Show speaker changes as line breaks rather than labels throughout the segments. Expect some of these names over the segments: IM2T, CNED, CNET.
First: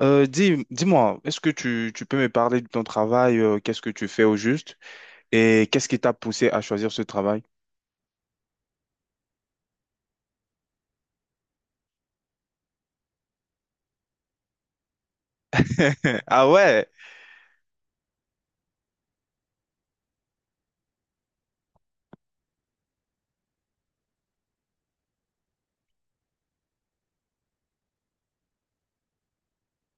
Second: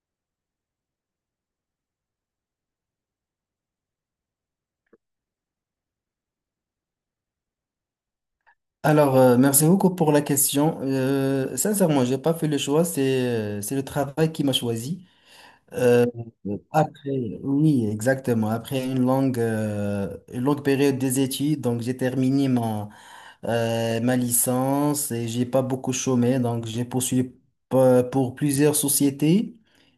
Dis-moi, est-ce que tu peux me parler de ton travail, qu'est-ce que tu fais au juste et qu'est-ce qui t'a poussé à choisir ce travail?
Alors, merci beaucoup pour la question. Sincèrement, j'ai pas fait le choix, c'est le travail qui m'a choisi.
Ah ouais,
Après, oui, exactement. Après une longue période des études, donc j'ai terminé ma licence et j'ai pas beaucoup chômé, donc j'ai poursuivi pour plusieurs sociétés.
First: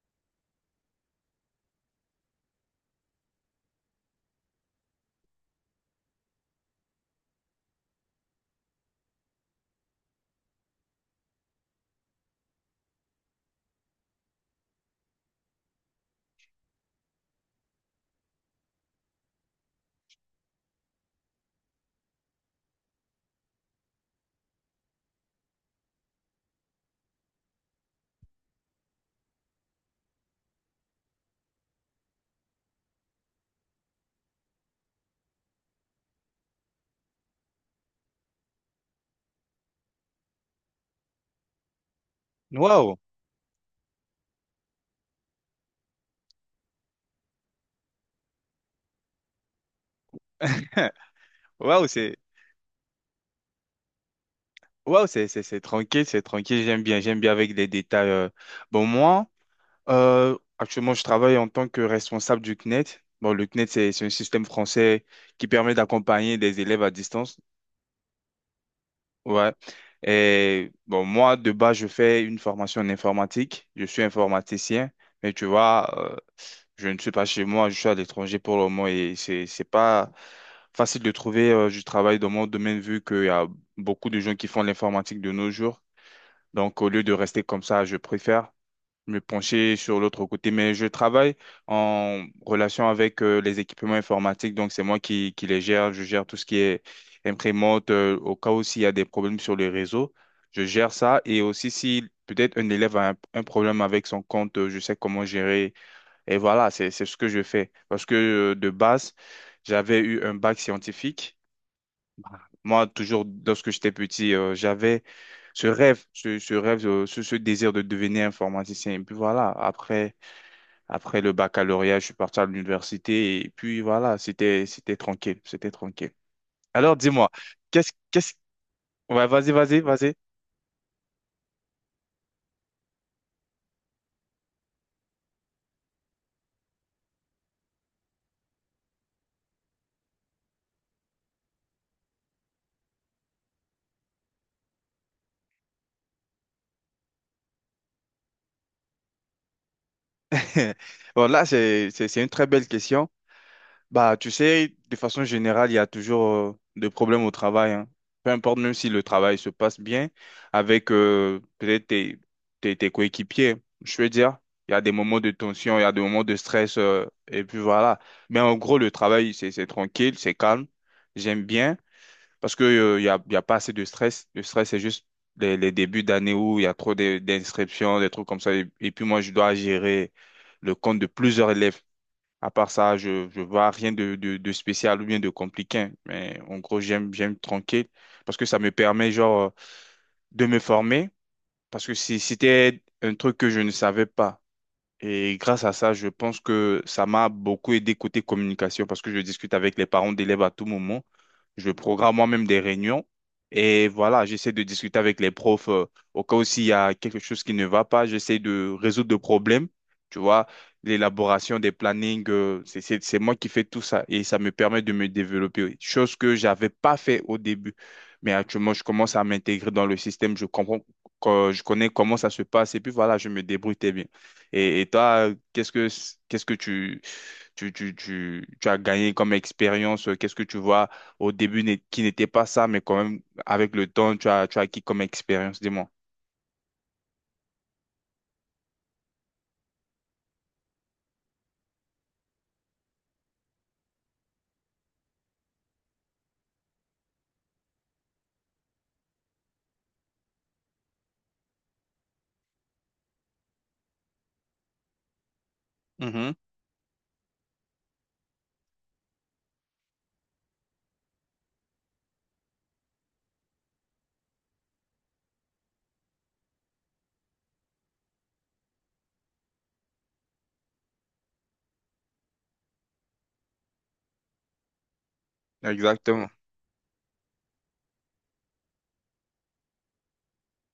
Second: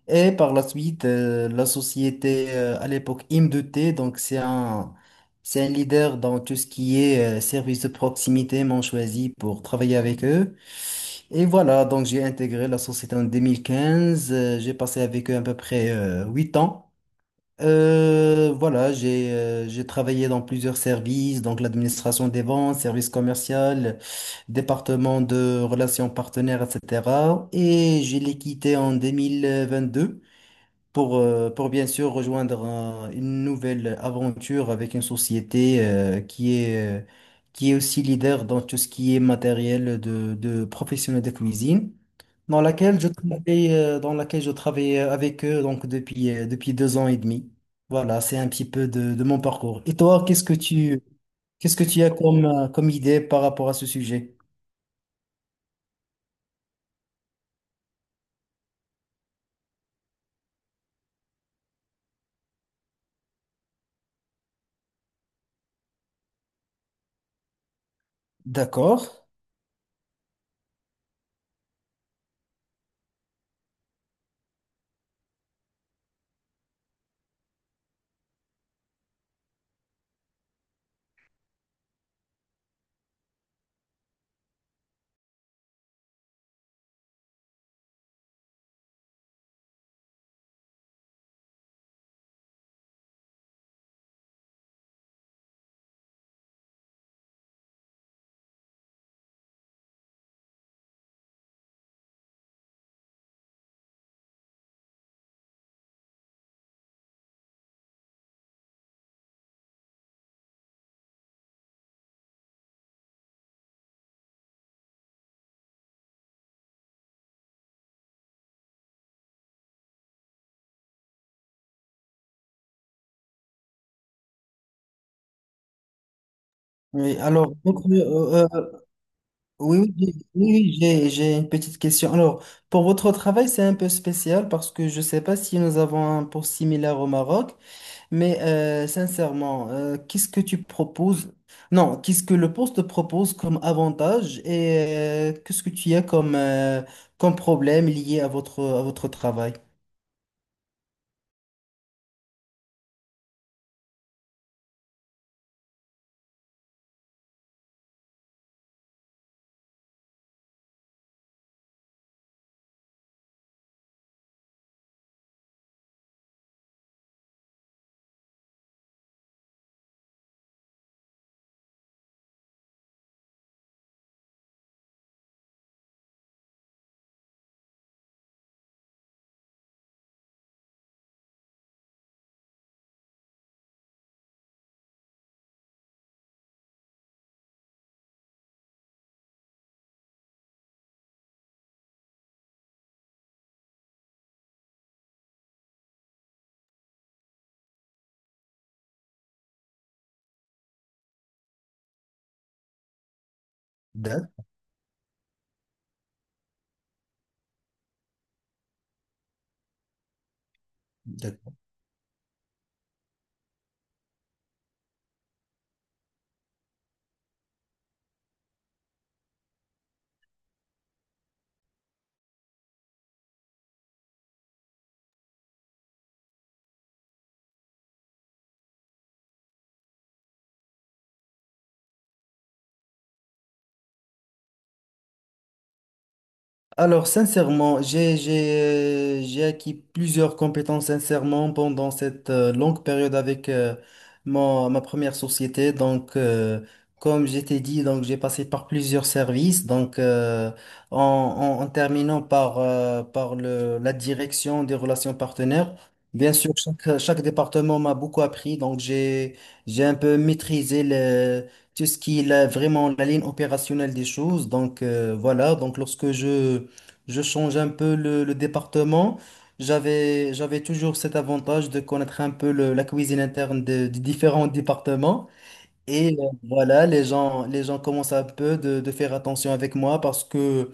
Et par la suite, la société à l'époque IM2T, donc c'est un leader dans tout ce qui est service de proximité, m'ont choisi pour travailler avec eux. Et voilà, donc j'ai intégré la société en 2015, j'ai passé avec eux à peu près 8 ans. Voilà, j'ai travaillé dans plusieurs services, donc l'administration des ventes, service commercial, département de relations partenaires, etc. Et je l'ai quitté en 2022 pour bien sûr rejoindre une nouvelle aventure avec une société qui est aussi leader dans tout ce qui est matériel de professionnels de cuisine dans
waouh,
laquelle je travaille avec eux donc depuis 2 ans et demi. Voilà, c'est un petit peu de mon parcours. Et toi, qu'est-ce que tu, qu'est-ce que
waouh,
tu as
c'est
comme, comme idée par rapport à ce sujet?
c'est tranquille, j'aime bien avec les détails. Bon, moi, actuellement, je travaille en tant que responsable du CNET. Bon, le CNET, c'est un système français qui permet d'accompagner des élèves à distance.
D'accord.
Ouais. Et bon, moi, de base, je fais une formation en informatique. Je suis informaticien, mais tu vois, je ne suis pas chez moi, je suis à l'étranger pour le moment et c'est pas facile de trouver du travail dans mon domaine vu qu'il y a beaucoup de gens qui font l'informatique de nos jours. Donc, au lieu de rester comme ça, je préfère me pencher sur l'autre côté, mais je travaille en relation avec les équipements informatiques, donc c'est moi qui les gère, je gère tout ce qui est imprimante, au cas où s'il y a des problèmes sur le réseau, je gère ça, et aussi si peut-être un élève a un problème avec son compte, je sais comment gérer, et voilà, c'est ce que je fais, parce que de base, j'avais eu un bac scientifique, moi, toujours, lorsque j'étais petit, j'avais ce rêve, ce rêve, ce désir de devenir informaticien. Et puis voilà, après, après le baccalauréat, je suis parti à l'université et puis voilà, c'était tranquille, c'était tranquille. Alors
Oui,
dis-moi,
alors, donc,
qu'est-ce qu'est-ce Ouais,
oui, oui, j'ai
vas-y.
oui, oui, j'ai- j'ai une petite question. Alors, pour votre travail, c'est un peu spécial parce que je ne sais pas si nous avons un poste similaire au Maroc. Mais sincèrement, qu'est-ce que tu proposes? Non, qu'est-ce que le poste propose comme avantage et qu'est-ce que tu as comme, comme problème lié à votre travail?
Bon, là, c'est une très belle question. Bah, tu sais, de façon générale, il y a toujours des problèmes au travail, hein. Peu importe, même si le travail se passe bien avec peut-être tes, tes coéquipiers. Je veux dire, il y a des moments de tension, il y a des moments de stress, et puis voilà. Mais en gros, le travail, c'est tranquille, c'est calme. J'aime bien parce que, il y a pas assez de stress. Le stress, c'est juste les débuts d'année où il y a d'inscriptions, des trucs comme ça. Et puis moi, je dois gérer le compte de plusieurs élèves. À part ça, je vois rien de, de spécial ou bien de compliqué. Mais en gros, j'aime tranquille parce que ça me permet genre de me former parce que si c'était un truc que je ne savais pas. Et grâce à ça, je pense que ça m'a beaucoup aidé côté communication parce que je discute avec les parents d'élèves à tout moment. Je programme moi-même des réunions et voilà,
D'ac-
j'essaie de discuter avec les profs au cas où s'il y a quelque chose qui ne va pas, j'essaie de résoudre le problème. Tu vois,
D'accord.
l'élaboration des plannings, c'est moi qui fais tout ça et ça me permet de me développer, oui. Chose que j'avais pas fait au début. Mais actuellement, je commence à m'intégrer dans le système, je comprends, je connais comment ça se passe et puis voilà, je me débrouille très bien. Et toi, qu'est-ce que tu as gagné comme expérience? Qu'est-ce que tu vois au début qui n'était pas ça, mais quand même, avec le temps, tu as acquis comme expérience, dis-moi.
Alors, sincèrement, j'ai acquis plusieurs compétences sincèrement pendant cette longue période avec ma première société. Donc, comme je t'ai dit, donc j'ai passé par plusieurs services. Donc, en, en terminant par la direction des relations partenaires.
Mhm,
Bien sûr, chaque département m'a beaucoup appris. Donc, j'ai un peu maîtrisé tout ce qui est vraiment la ligne opérationnelle des choses. Donc, voilà. Donc, lorsque je change un peu le département. J'avais toujours cet avantage de connaître un peu la cuisine interne des différents départements. Et
exactement.
voilà, les gens commencent un peu de faire attention avec moi parce que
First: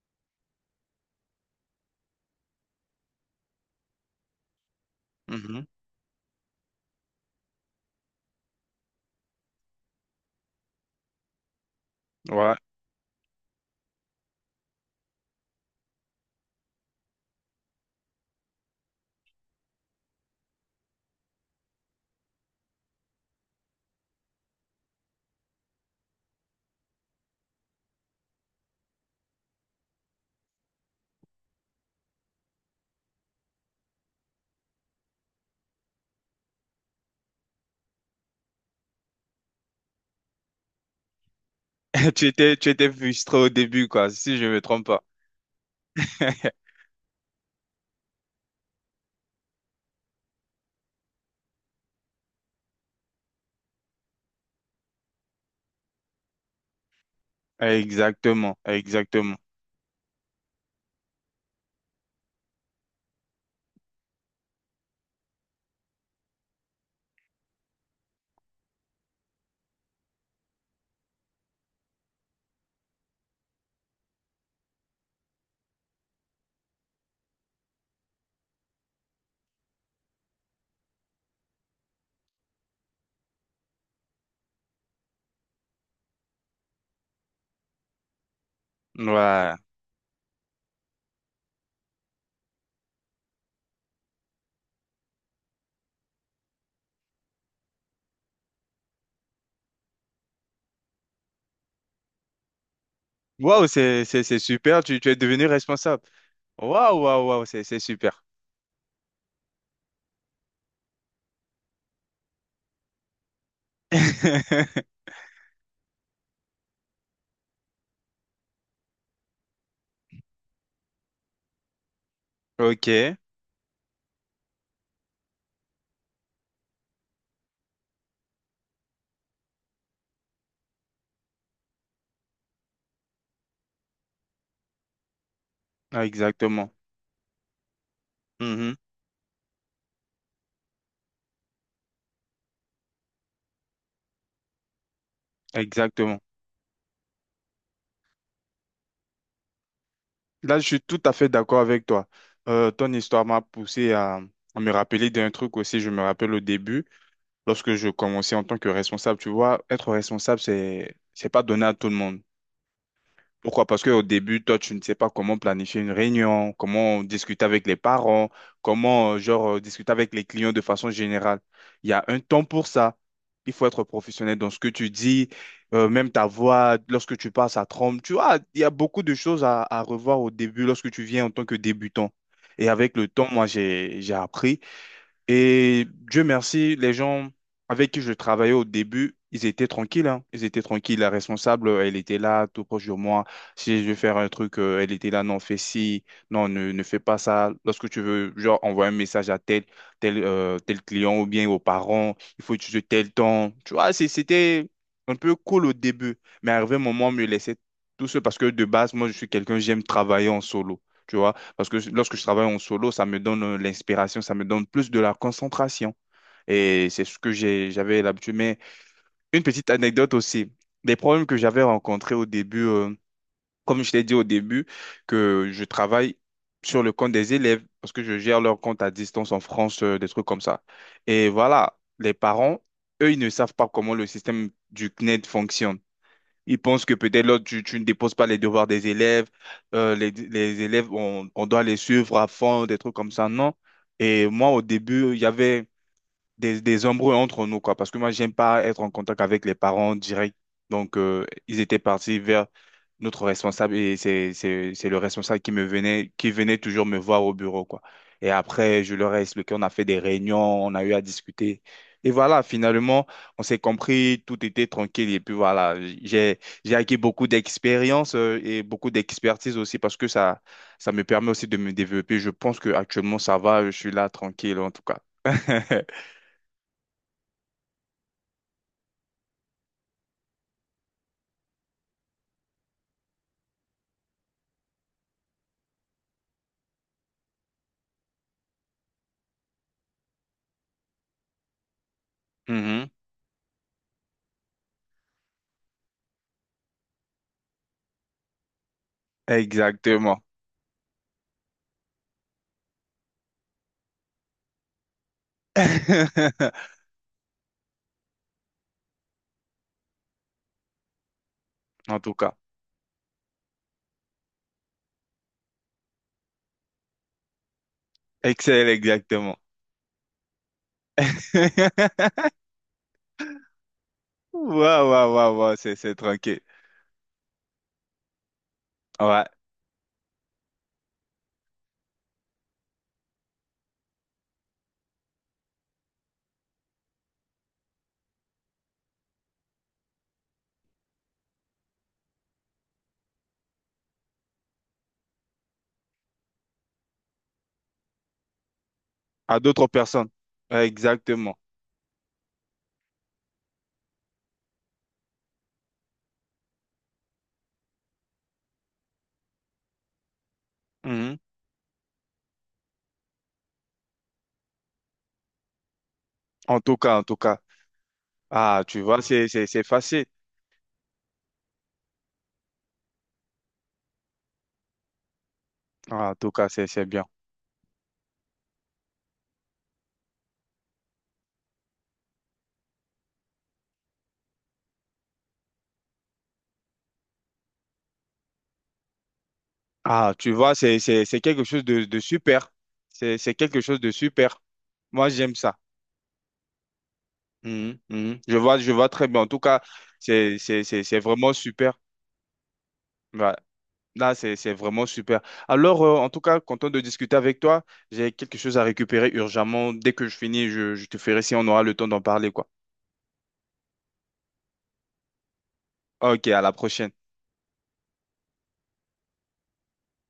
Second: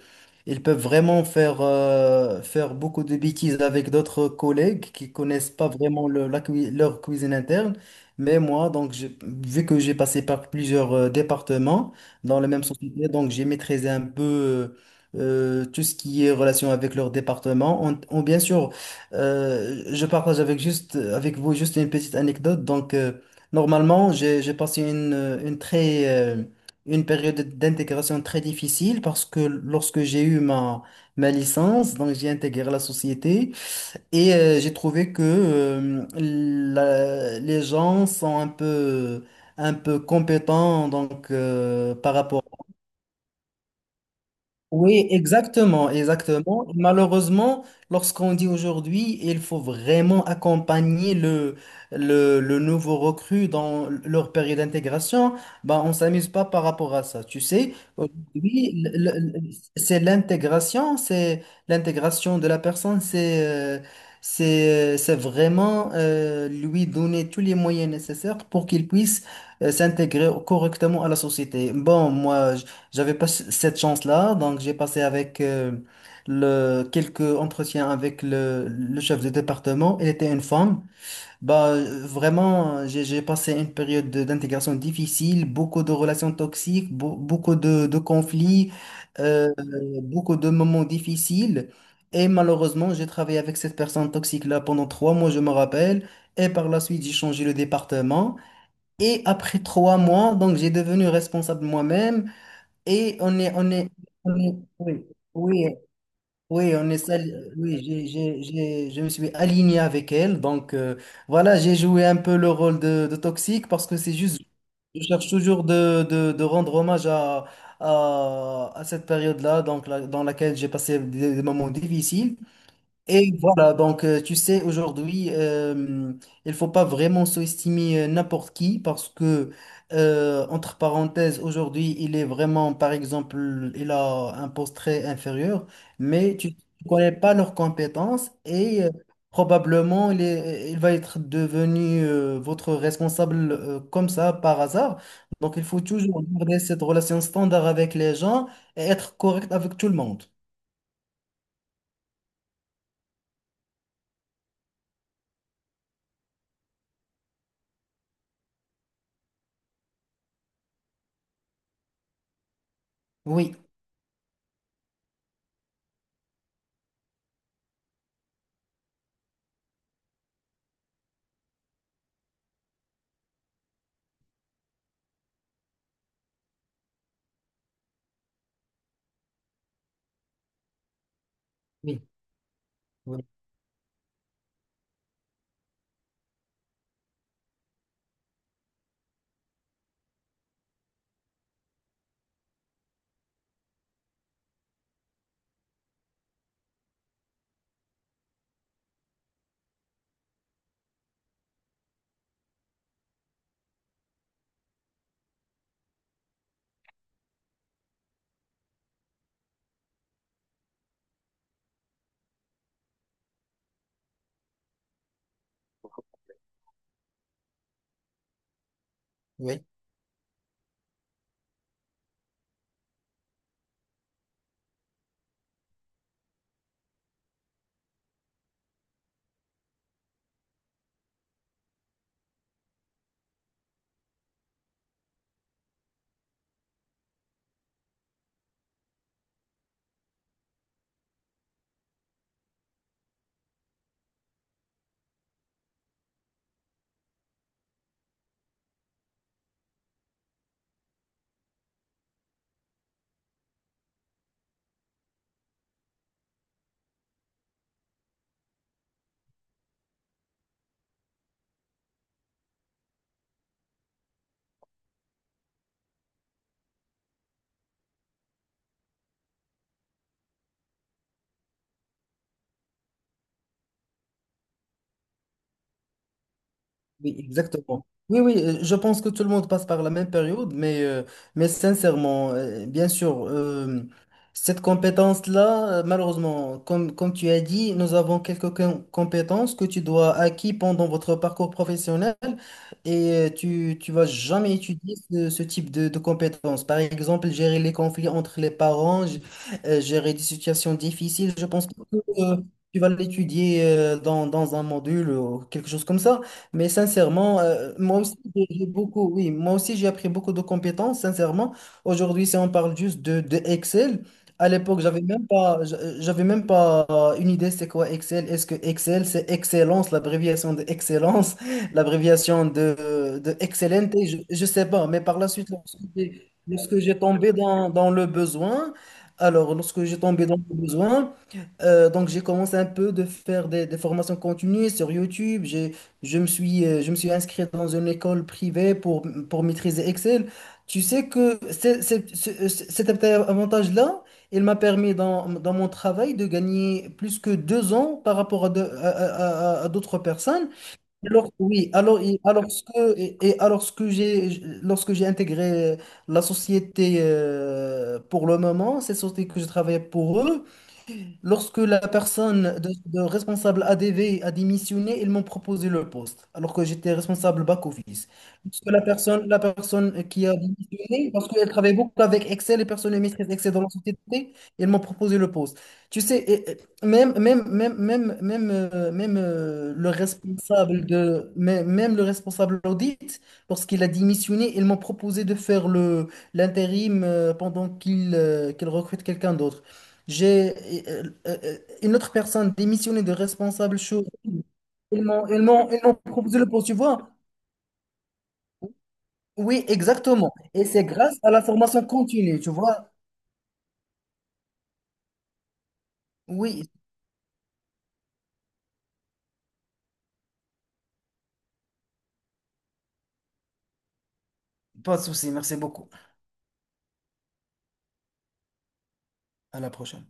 ils peuvent vraiment faire beaucoup de bêtises avec d'autres collègues qui connaissent
Mhm,
pas vraiment leur cuisine interne. Mais moi, donc, vu que j'ai passé par plusieurs départements dans la
ouais.
même société, donc j'ai maîtrisé un peu tout ce qui est relation avec leur département. Bien sûr, je partage avec juste avec vous juste une petite anecdote. Donc normalement, j'ai passé une période d'intégration très difficile parce que lorsque j'ai eu ma licence, donc j'ai intégré la société et j'ai trouvé que les gens sont un peu compétents donc, par rapport
Tu étais frustré au début, quoi, si je ne me trompe pas.
oui, exactement, exactement. Malheureusement, lorsqu'on dit aujourd'hui, il faut vraiment accompagner le nouveau recrue dans leur période d'intégration, bah, on s'amuse pas par rapport à ça. Tu sais,
Exactement,
aujourd'hui,
exactement.
c'est l'intégration de la personne, c'est vraiment lui donner tous les moyens nécessaires pour qu'il puisse s'intégrer correctement à la société. Bon, moi, j'avais pas cette chance-là, donc j'ai passé avec quelques entretiens avec le chef de département. Elle était une femme. Bah, vraiment, j'ai passé une période d'intégration difficile, beaucoup de relations toxiques, beaucoup de conflits, euh,
Ouais.
beaucoup de moments difficiles. Et malheureusement, j'ai travaillé avec cette personne toxique-là pendant 3 mois, je me rappelle. Et par la suite, j'ai changé le département. Et après 3 mois, donc j'ai devenu responsable moi-même. Et
Waouh, c'est super, tu,
oui,
tu es devenu
oui,
responsable.
oui,
Waouh, waouh, waouh, c'est
oui,
super.
je me suis aligné avec elle. Donc, voilà, j'ai joué un peu le rôle de toxique parce que c'est juste, je cherche toujours de rendre hommage à cette période-là, donc, dans laquelle j'ai passé des moments difficiles.
Ok,
Et voilà, donc tu sais, aujourd'hui, il faut pas vraiment sous-estimer n'importe qui parce que, entre parenthèses, aujourd'hui, il est vraiment, par exemple, il a un poste très inférieur, mais tu
exactement.
ne connais pas leurs compétences
Mhm.
et probablement il va être devenu votre responsable comme ça par hasard. Donc, il faut
Exactement.
toujours garder cette relation standard avec les gens et être correct avec tout le monde.
Là, je suis tout à fait d'accord avec toi. Ton histoire m'a poussé à me rappeler d'un truc aussi. Je me rappelle au début, lorsque je commençais en tant que responsable, tu vois, être responsable, c'est pas donné à tout le monde.
Oui,
Pourquoi? Parce qu'au début, toi, tu ne sais pas comment planifier une réunion, comment discuter avec les parents, comment, discuter avec les clients de façon générale. Il y a un temps pour ça. Il faut être professionnel dans ce que tu dis, même ta voix, lorsque tu passes à tremble. Tu vois, il y a beaucoup de choses à revoir au début lorsque tu viens en tant que
oui,
débutant. Et avec le
oui,
temps, moi, j'ai appris. Et Dieu merci, les gens avec qui je travaillais au début, ils étaient tranquilles, hein. Ils étaient tranquilles. La responsable, elle était là, tout proche de moi. Si je veux faire un truc, elle était là, non, fais ci, non, ne fais pas ça. Lorsque tu veux, genre, envoyer un message à tel, tel client ou bien aux parents, il faut utiliser tel temps. Tu vois, c'était un peu cool au début. Mais arrivé un moment, on me laissait tout seul parce que de base, moi, je suis quelqu'un, j'aime travailler en solo. Tu vois, parce que lorsque je travaille en solo, ça me donne l'inspiration, ça me donne plus de la concentration. Et c'est ce que j'avais l'habitude. Mais une
oui.
petite anecdote aussi. Des problèmes que j'avais rencontrés au début, comme je t'ai dit au début, que je travaille sur le compte des élèves parce que je gère leur compte à distance en France, des trucs comme ça. Et voilà, les parents, eux, ils ne savent pas comment le système du CNED fonctionne. Ils pensent que peut-être là, tu ne déposes pas les devoirs des élèves, les élèves, on doit les suivre à fond, des trucs comme ça, non? Et moi, au début, il y avait, des embrouilles entre nous, quoi. Parce que moi, j'aime pas être en contact avec les parents direct. Donc, ils étaient partis vers notre responsable et c'est le responsable qui me venait, qui venait toujours me voir au bureau, quoi. Et après, je leur ai expliqué, on a fait des réunions, on a eu à discuter. Et voilà, finalement, on s'est compris, tout était tranquille. Et puis voilà, j'ai acquis beaucoup d'expérience et beaucoup d'expertise aussi parce que ça me permet aussi de me développer. Je pense que actuellement ça va, je suis là tranquille en tout cas.
Oui, exactement. Oui, oui, je pense que tout le monde passe par la même période, mais sincèrement, bien sûr, cette compétence-là, malheureusement, comme tu as dit, nous avons quelques compétences que tu dois acquis pendant votre parcours professionnel
Mhm.
et tu vas jamais étudier ce type de compétences. Par exemple, gérer les conflits entre les parents, gérer des
Exactement.
situations difficiles, je pense que euh, tu vas l'étudier dans un module ou quelque chose comme ça. Mais sincèrement, moi aussi, j'ai beaucoup, oui, moi aussi, j'ai appris beaucoup de compétences, sincèrement.
En tout
Aujourd'hui,
cas,
si on parle juste de Excel, à l'époque, j'avais même pas une idée c'est quoi Excel. Est-ce que
excel,
Excel, c'est
exactement.
excellence, l'abréviation de excellence, l'abréviation de excellente, je sais pas.
Waouh,
Mais
waouh,
par la
waouh,
suite,
waouh, c'est
lorsque
c'est
j'ai
tranquille.
lorsque j'ai tombé dans le besoin,
Ouais,
alors, lorsque j'ai tombé dans le besoin, donc, j'ai commencé un peu de faire des formations continues sur YouTube. J'ai je me suis inscrit dans une école privée pour maîtriser Excel. Tu sais que cet avantage-là, il m'a permis dans mon travail de gagner plus que 2 ans par rapport à, de-
à d'autres
à d'autres
personnes.
personnes.
Ouais,
Alors,
exactement.
oui, alors, alors ce que, et alors ce que j'ai, lorsque j'ai intégré la société pour le moment, cette société que je travaillais pour eux,
Mhm.
lorsque la personne de responsable ADV a démissionné, ils m'ont proposé le poste, alors
En
que
tout
j'étais
cas, en tout cas.
responsable back-office.
Ah,
Lorsque la
tu vois,
personne, la
c'est
personne
facile.
qui a démissionné, parce qu'elle travaille beaucoup avec Excel, les personnes qui maîtrisent Excel dans la société, ils m'ont proposé le poste. Tu
Ah, en
sais,
tout cas, c'est bien.
le responsable de, même, même le responsable audit, lorsqu'il a démissionné, ils m'ont proposé de faire le l'intérim pendant qu'il recrute quelqu'un d'autre.
Ah, tu vois,
J'ai
c'est quelque chose
une
de
autre
super.
personne démissionnée de
C'est quelque
responsable
chose de
chose.
super.
Ils
Moi,
m'ont,
j'aime
ils
ça.
m'ont, ils m'ont proposé le poste, tu vois.
Mhm, mhm. Je vois très bien. En tout cas,
Oui, exactement. Et c'est
c'est
grâce à
vraiment
la
super.
formation continue, tu vois.
Ouais. Là, c'est vraiment super. Alors, en tout cas,
Oui,
content de discuter avec toi. J'ai quelque chose à récupérer urgemment. Dès que je finis, je te ferai si on aura le temps d'en parler, quoi.
pas de souci. Merci beaucoup.
Ok, à la prochaine.
À la prochaine.